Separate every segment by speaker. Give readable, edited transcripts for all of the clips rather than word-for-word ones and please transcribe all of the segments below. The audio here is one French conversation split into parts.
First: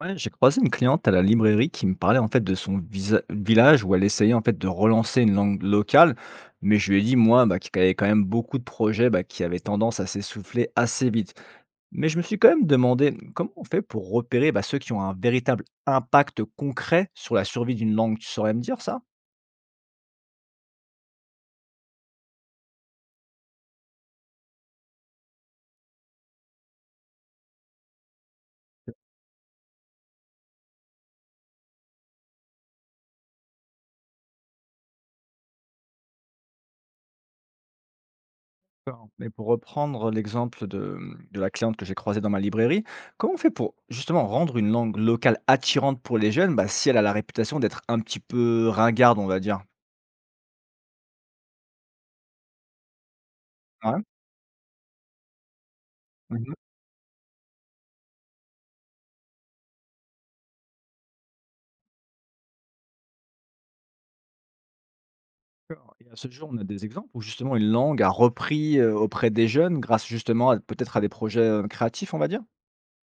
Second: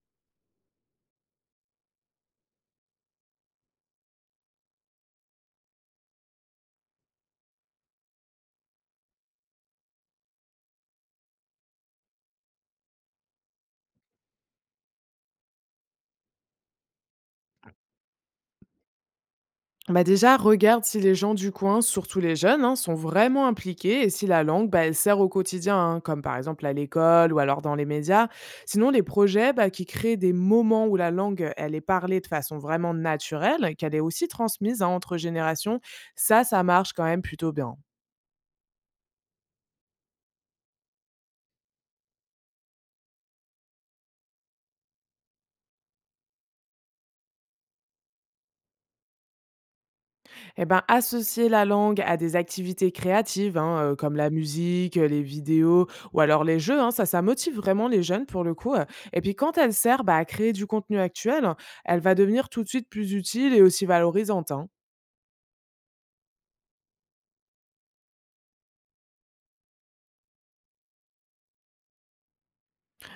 Speaker 1: Ouais, j'ai croisé une cliente à la librairie qui me parlait en fait de son village où elle essayait en fait de relancer une langue locale, mais je lui ai dit moi qu'il y avait quand même beaucoup de projets qui avaient tendance à s'essouffler assez vite. Mais je me suis quand même demandé comment on fait pour repérer ceux qui ont un véritable impact concret sur la survie d'une langue. Tu saurais me dire ça?
Speaker 2: Bah déjà, regarde si les gens du coin, surtout les jeunes, hein, sont vraiment impliqués et si la langue, bah, elle sert au quotidien, hein, comme par exemple à l'école ou alors dans les médias. Sinon, les projets bah, qui créent des moments où la langue, elle est parlée de façon vraiment naturelle, qu'elle est aussi transmise hein, entre générations, ça marche quand même plutôt bien.
Speaker 1: D'accord. Mais pour reprendre l'exemple de la cliente que j'ai croisée dans ma librairie, comment on fait pour justement rendre une langue locale attirante pour les jeunes si elle a la réputation d'être un petit peu ringarde, on va dire?
Speaker 2: Eh ben, associer la langue à des activités créatives, hein,
Speaker 1: Ouais,
Speaker 2: comme la musique, les vidéos ou alors
Speaker 1: mmh.
Speaker 2: les jeux, hein, ça motive vraiment les jeunes pour le coup. Et puis quand elle sert bah, à créer du contenu actuel, elle va devenir tout de suite plus utile et aussi valorisante, hein.
Speaker 1: D'accord, et à ce jour, on a des exemples où justement une langue a repris, auprès des jeunes grâce justement à peut-être à des projets, créatifs, on va dire?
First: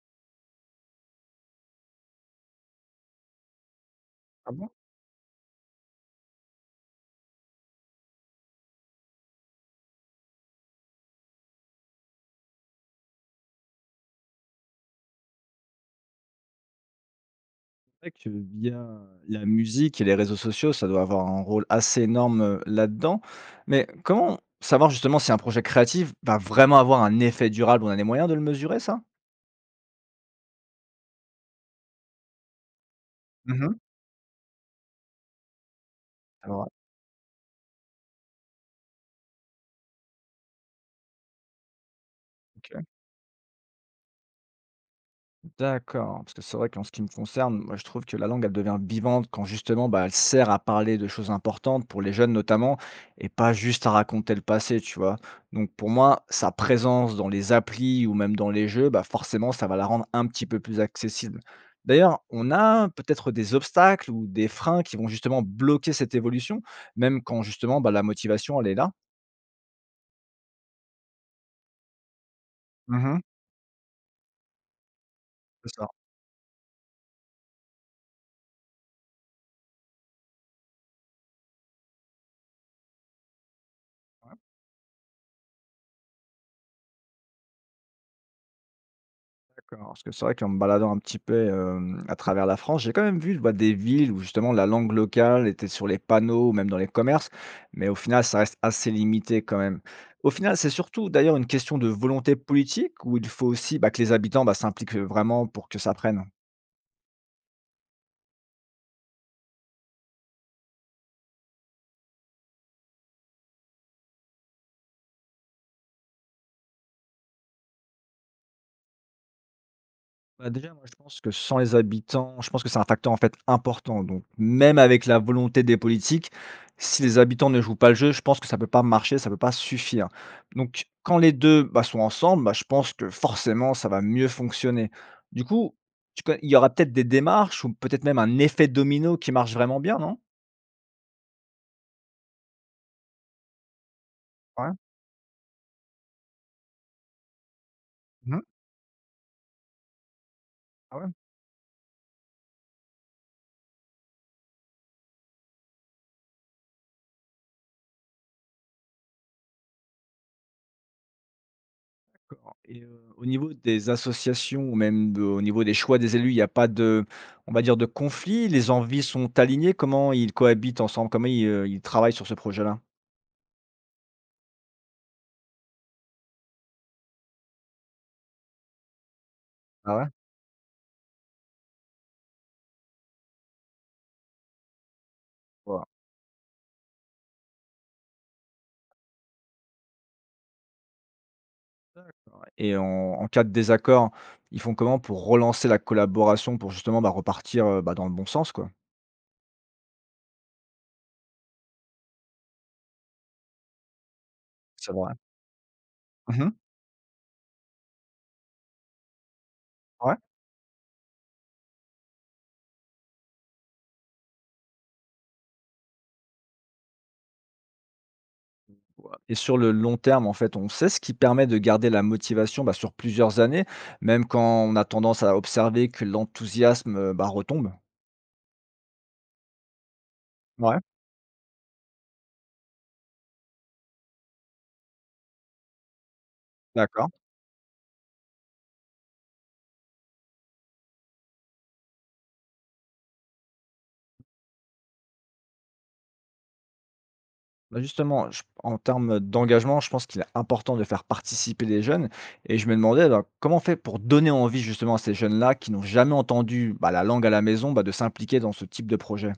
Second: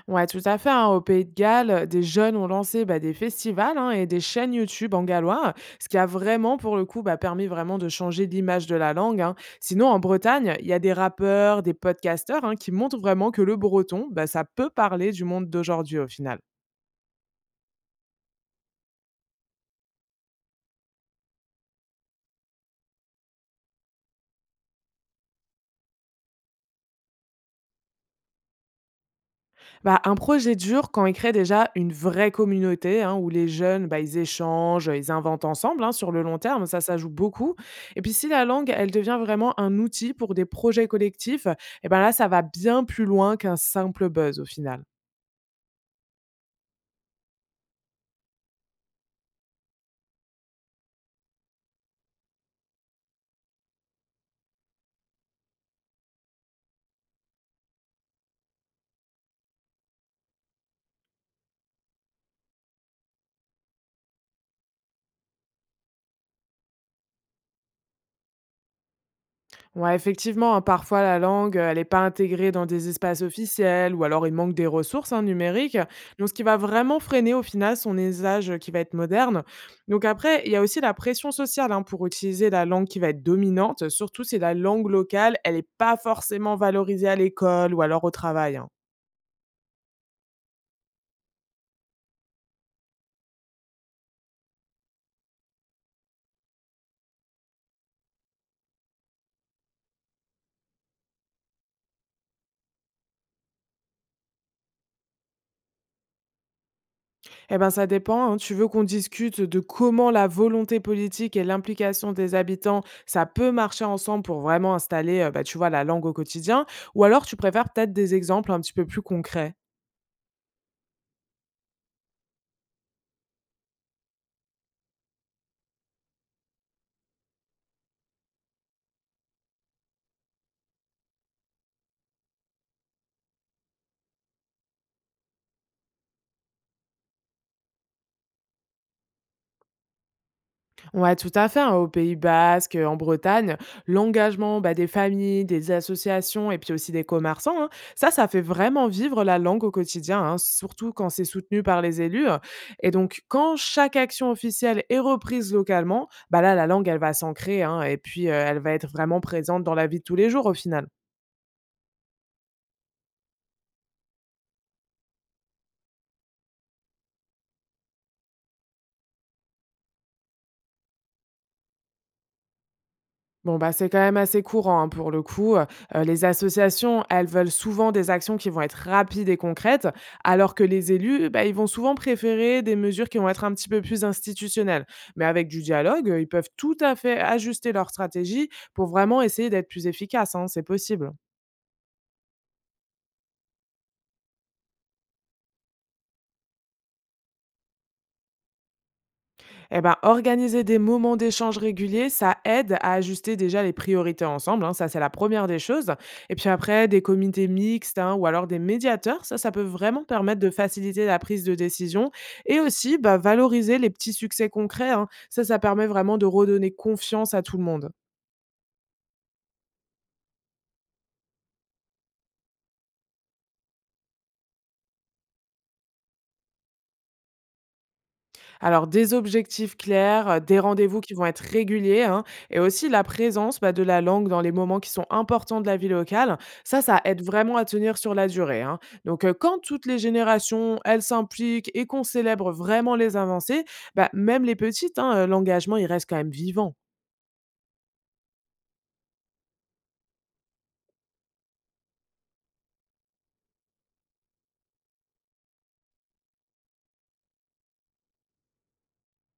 Speaker 2: Ouais, tout à fait, hein, au Pays de Galles, des jeunes ont lancé, bah, des festivals, hein, et des
Speaker 1: Ah
Speaker 2: chaînes
Speaker 1: bon?
Speaker 2: YouTube en gallois, ce qui a vraiment, pour le coup, bah, permis vraiment de changer l'image de la langue, hein. Sinon, en Bretagne, il y a des rappeurs, des podcasteurs, hein, qui montrent vraiment que le breton, bah, ça peut parler du monde d'aujourd'hui au final.
Speaker 1: C'est vrai que via la musique et les réseaux sociaux, ça doit avoir un rôle assez énorme, là-dedans. Mais comment savoir justement si un projet créatif va vraiment avoir un effet durable? On a les moyens de le mesurer ça?
Speaker 2: Bah, un projet dur quand il crée déjà une vraie communauté, hein, où les
Speaker 1: Mmh.
Speaker 2: jeunes, bah, ils échangent, ils inventent ensemble hein, sur le long
Speaker 1: C'est
Speaker 2: terme,
Speaker 1: vrai.
Speaker 2: ça joue beaucoup. Et puis si la langue, elle devient vraiment un outil pour des projets collectifs, et ben là, ça va
Speaker 1: OK.
Speaker 2: bien plus loin qu'un simple buzz au final.
Speaker 1: D'accord, parce que c'est vrai qu'en ce qui me concerne, moi je trouve que la langue, elle devient vivante quand justement, elle sert à parler de choses importantes pour les jeunes notamment, et pas juste à raconter le passé, tu vois. Donc pour moi, sa présence dans les applis ou même dans les jeux, bah forcément, ça va la rendre un petit peu plus accessible. D'ailleurs, on a peut-être des obstacles ou des freins qui vont justement bloquer cette évolution, même quand justement, la motivation, elle est là.
Speaker 2: Ouais, effectivement, hein, parfois la langue, elle n'est pas intégrée dans des
Speaker 1: Mhm,
Speaker 2: espaces officiels ou alors il manque des ressources hein,
Speaker 1: c'est
Speaker 2: numériques.
Speaker 1: ça.
Speaker 2: Donc, ce qui va vraiment freiner au final son usage qui va être moderne. Donc, après, il y a aussi la pression sociale hein, pour utiliser la langue qui va être dominante, surtout
Speaker 1: Ouais.
Speaker 2: si la langue locale, elle n'est pas forcément valorisée à l'école ou alors au travail, hein.
Speaker 1: D'accord, parce que c'est vrai qu'en me baladant un petit peu, à travers la France, j'ai quand même vu, bah, des villes où justement la langue locale était sur les panneaux ou même dans les commerces, mais au final ça reste assez limité quand même. Au final, c'est surtout d'ailleurs une question de volonté politique où il faut aussi, que les habitants, s'impliquent, vraiment pour que ça prenne?
Speaker 2: Eh ben, ça dépend, hein. Tu veux qu'on discute de comment la volonté politique et l'implication des habitants, ça peut marcher ensemble pour vraiment installer, bah, tu vois, la langue au quotidien? Ou alors tu préfères peut-être des exemples un petit peu plus concrets?
Speaker 1: Bah, déjà, moi, je pense que sans les habitants, je pense que c'est un facteur, en fait, important. Donc, même avec la volonté des politiques, si les habitants ne jouent pas le jeu, je pense que ça peut pas marcher, ça peut pas suffire. Donc, quand les 2 bah, sont ensemble, bah, je pense que forcément, ça va mieux fonctionner. Du coup, tu co il y aura peut-être des démarches ou peut-être même un effet domino qui marche vraiment bien, non?
Speaker 2: Ouais, tout à fait, hein, au Pays Basque, en Bretagne, l'engagement
Speaker 1: Ouais.
Speaker 2: bah, des familles, des associations et puis aussi des commerçants, hein, ça fait
Speaker 1: Mmh.
Speaker 2: vraiment vivre la langue au quotidien, hein, surtout
Speaker 1: Ah ouais.
Speaker 2: quand c'est soutenu par les élus, hein. Et donc, quand chaque action officielle est reprise localement, bah là, la langue, elle va s'ancrer hein, et puis elle va être vraiment présente dans la vie de tous les jours au final.
Speaker 1: D'accord, et au niveau des associations ou même de au niveau des choix des élus, il n'y a pas de, on va dire, de conflit? Les envies sont alignées? Comment ils cohabitent ensemble? Comment ils, ils travaillent sur ce projet-là?
Speaker 2: Bon, bah, c'est quand même assez courant hein, pour le coup. Les associations, elles veulent souvent des actions qui vont être rapides et concrètes,
Speaker 1: Ah ouais?
Speaker 2: alors que les élus, bah, ils vont souvent préférer des mesures qui vont être un petit peu plus institutionnelles. Mais avec du
Speaker 1: Waouh!
Speaker 2: dialogue, ils peuvent tout à fait ajuster leur stratégie pour vraiment essayer d'être plus efficaces, hein, c'est possible.
Speaker 1: Et en cas de désaccord, ils font comment pour relancer la collaboration pour justement, repartir, bah, dans le bon sens, quoi?
Speaker 2: Eh ben, organiser des moments d'échange réguliers, ça aide à ajuster déjà les priorités ensemble, hein, ça,
Speaker 1: C'est
Speaker 2: c'est la
Speaker 1: vrai.
Speaker 2: première des choses. Et puis
Speaker 1: Mmh.
Speaker 2: après, des comités mixtes hein, ou alors des médiateurs, ça peut vraiment
Speaker 1: Ouais,
Speaker 2: permettre de faciliter la prise de décision et aussi bah, valoriser les petits succès concrets, hein. Ça permet vraiment de redonner confiance à tout le monde.
Speaker 1: et sur le long terme, en fait, on sait ce qui permet de garder la motivation, bah, sur plusieurs années, même quand on a tendance à observer que l'enthousiasme, bah, retombe?
Speaker 2: Alors des objectifs clairs, des
Speaker 1: Ouais,
Speaker 2: rendez-vous qui vont être réguliers, hein, et aussi la présence, bah, de la langue dans les moments qui sont importants de la vie locale. Ça
Speaker 1: d'accord.
Speaker 2: aide vraiment à tenir sur la durée, hein. Donc, quand toutes les générations, elles s'impliquent et qu'on célèbre vraiment les avancées, bah, même les petites, hein, l'engagement, il reste quand même vivant.
Speaker 1: Bah, justement, je en termes d'engagement, je pense qu'il est important de faire participer les jeunes et je me demandais, bah, comment on fait pour donner envie justement à ces jeunes-là qui n'ont jamais entendu, bah, la langue à la maison, bah, de s'impliquer dans ce type de projet?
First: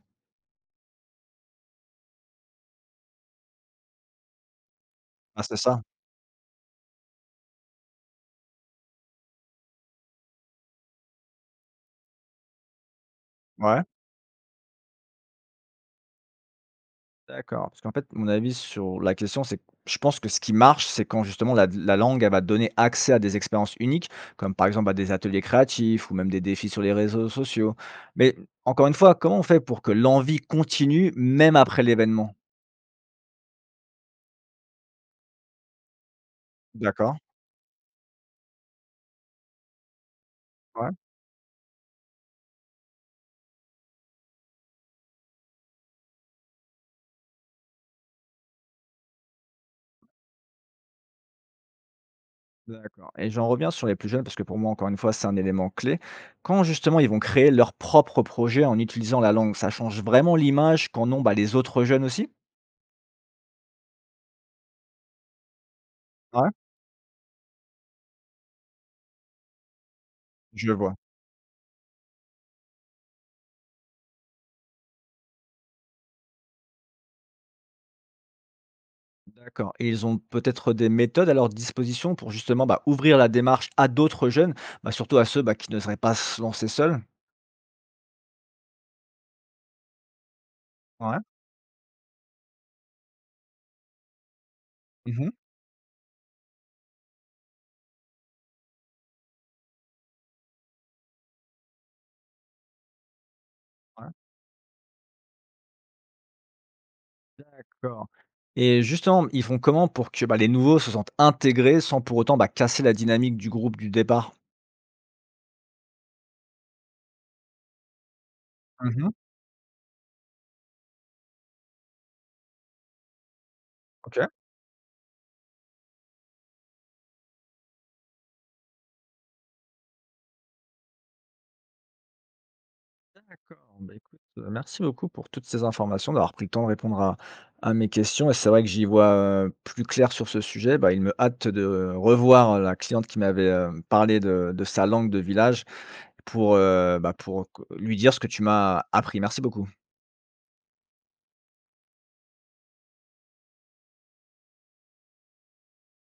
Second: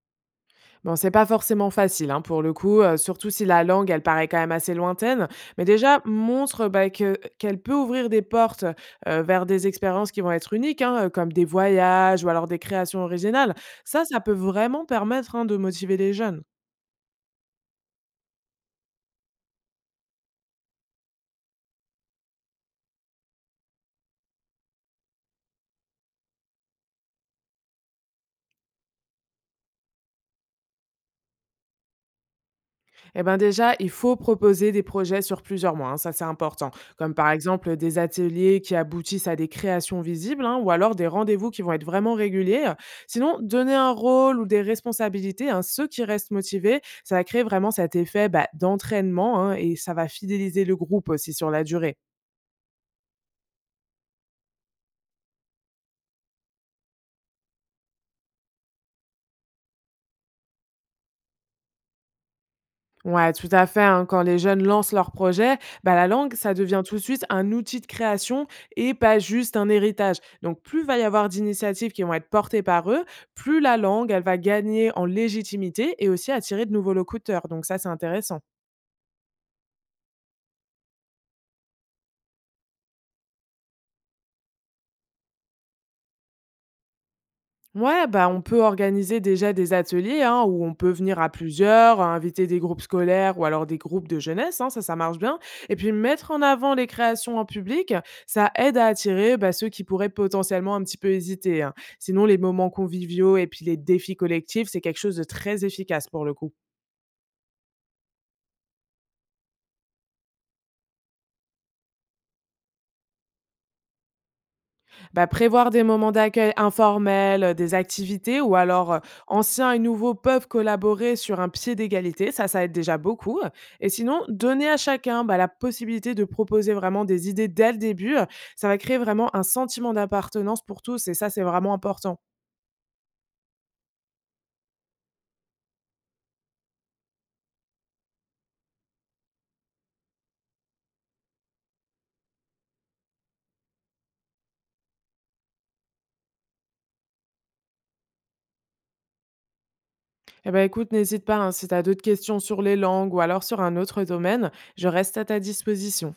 Speaker 2: Bon, c'est pas forcément facile, hein, pour le coup, surtout si la langue, elle paraît quand même assez lointaine.
Speaker 1: Ah, c'est
Speaker 2: Mais
Speaker 1: ça?
Speaker 2: déjà, montre, bah, que qu'elle peut ouvrir des portes, vers des expériences qui vont être uniques, hein, comme des voyages ou alors des créations originales.
Speaker 1: Ouais?
Speaker 2: Ça peut vraiment permettre, hein, de motiver les jeunes.
Speaker 1: D'accord, parce qu'en fait, mon avis sur la question, c'est que je pense que ce qui marche, c'est quand justement la langue, elle va donner accès à des expériences uniques, comme par exemple à des ateliers créatifs ou même des défis sur les réseaux sociaux. Mais encore une fois, comment on fait pour que l'envie continue même après l'événement?
Speaker 2: Eh ben déjà, il faut proposer des projets sur plusieurs mois, hein, ça c'est important, comme
Speaker 1: D'accord.
Speaker 2: par exemple des ateliers qui aboutissent à des créations visibles hein, ou alors des rendez-vous qui vont être vraiment réguliers. Sinon, donner un rôle ou des responsabilités, hein, ceux qui restent motivés, ça va créer vraiment cet effet bah, d'entraînement hein, et ça va fidéliser le groupe aussi sur la durée.
Speaker 1: D'accord, et j'en reviens sur les plus jeunes parce que pour moi, encore une fois, c'est un élément clé. Quand justement ils vont créer leur propre projet en utilisant la langue, ça change vraiment l'image qu'en ont, bah, les autres jeunes aussi?
Speaker 2: Ouais, tout à fait, hein. Quand les jeunes lancent leur projet, bah, la langue,
Speaker 1: Ouais,
Speaker 2: ça devient tout de suite un outil de création et pas juste un héritage. Donc,
Speaker 1: je
Speaker 2: plus
Speaker 1: vois.
Speaker 2: va y avoir d'initiatives qui vont être portées par eux, plus la langue, elle va gagner en légitimité et aussi attirer de nouveaux locuteurs. Donc, ça, c'est intéressant.
Speaker 1: D'accord, et ils ont peut-être des méthodes à leur disposition pour justement, ouvrir la démarche à d'autres jeunes, bah, surtout à ceux, bah, qui ne seraient pas se lancer seuls?
Speaker 2: Ouais, bah, on peut organiser déjà des ateliers hein, où on peut
Speaker 1: Ouais.
Speaker 2: venir à plusieurs, inviter des groupes scolaires ou alors des groupes de jeunesse, hein, ça marche
Speaker 1: Mmh mh.
Speaker 2: bien. Et puis mettre en avant les créations en public, ça aide à attirer bah, ceux qui pourraient potentiellement un petit peu hésiter, hein. Sinon, les moments conviviaux et puis les défis collectifs, c'est quelque chose de très efficace pour le coup.
Speaker 1: D'accord, et justement, ils font comment pour que, les nouveaux se sentent intégrés sans pour autant, casser la dynamique du groupe du départ?
Speaker 2: Bah, prévoir des moments d'accueil informels, des activités ou alors,
Speaker 1: Mmh.
Speaker 2: anciens et nouveaux peuvent collaborer sur un pied d'égalité, ça aide déjà beaucoup, et sinon,
Speaker 1: OK.
Speaker 2: donner à chacun, bah, la possibilité de proposer vraiment des idées dès le début, ça va créer vraiment un sentiment d'appartenance pour tous et ça, c'est vraiment important.
Speaker 1: D'accord. Bah, écoute, merci beaucoup pour toutes ces informations, d'avoir pris le temps de répondre à mes questions, et c'est vrai que j'y vois, plus clair sur ce sujet. Bah, il me hâte de revoir la cliente qui m'avait, parlé de sa langue de village pour, pour lui dire ce que tu m'as appris. Merci beaucoup.
Speaker 2: Eh ben écoute, n'hésite pas, hein, si tu as d'autres questions sur les langues ou alors sur un autre domaine, je reste à ta disposition.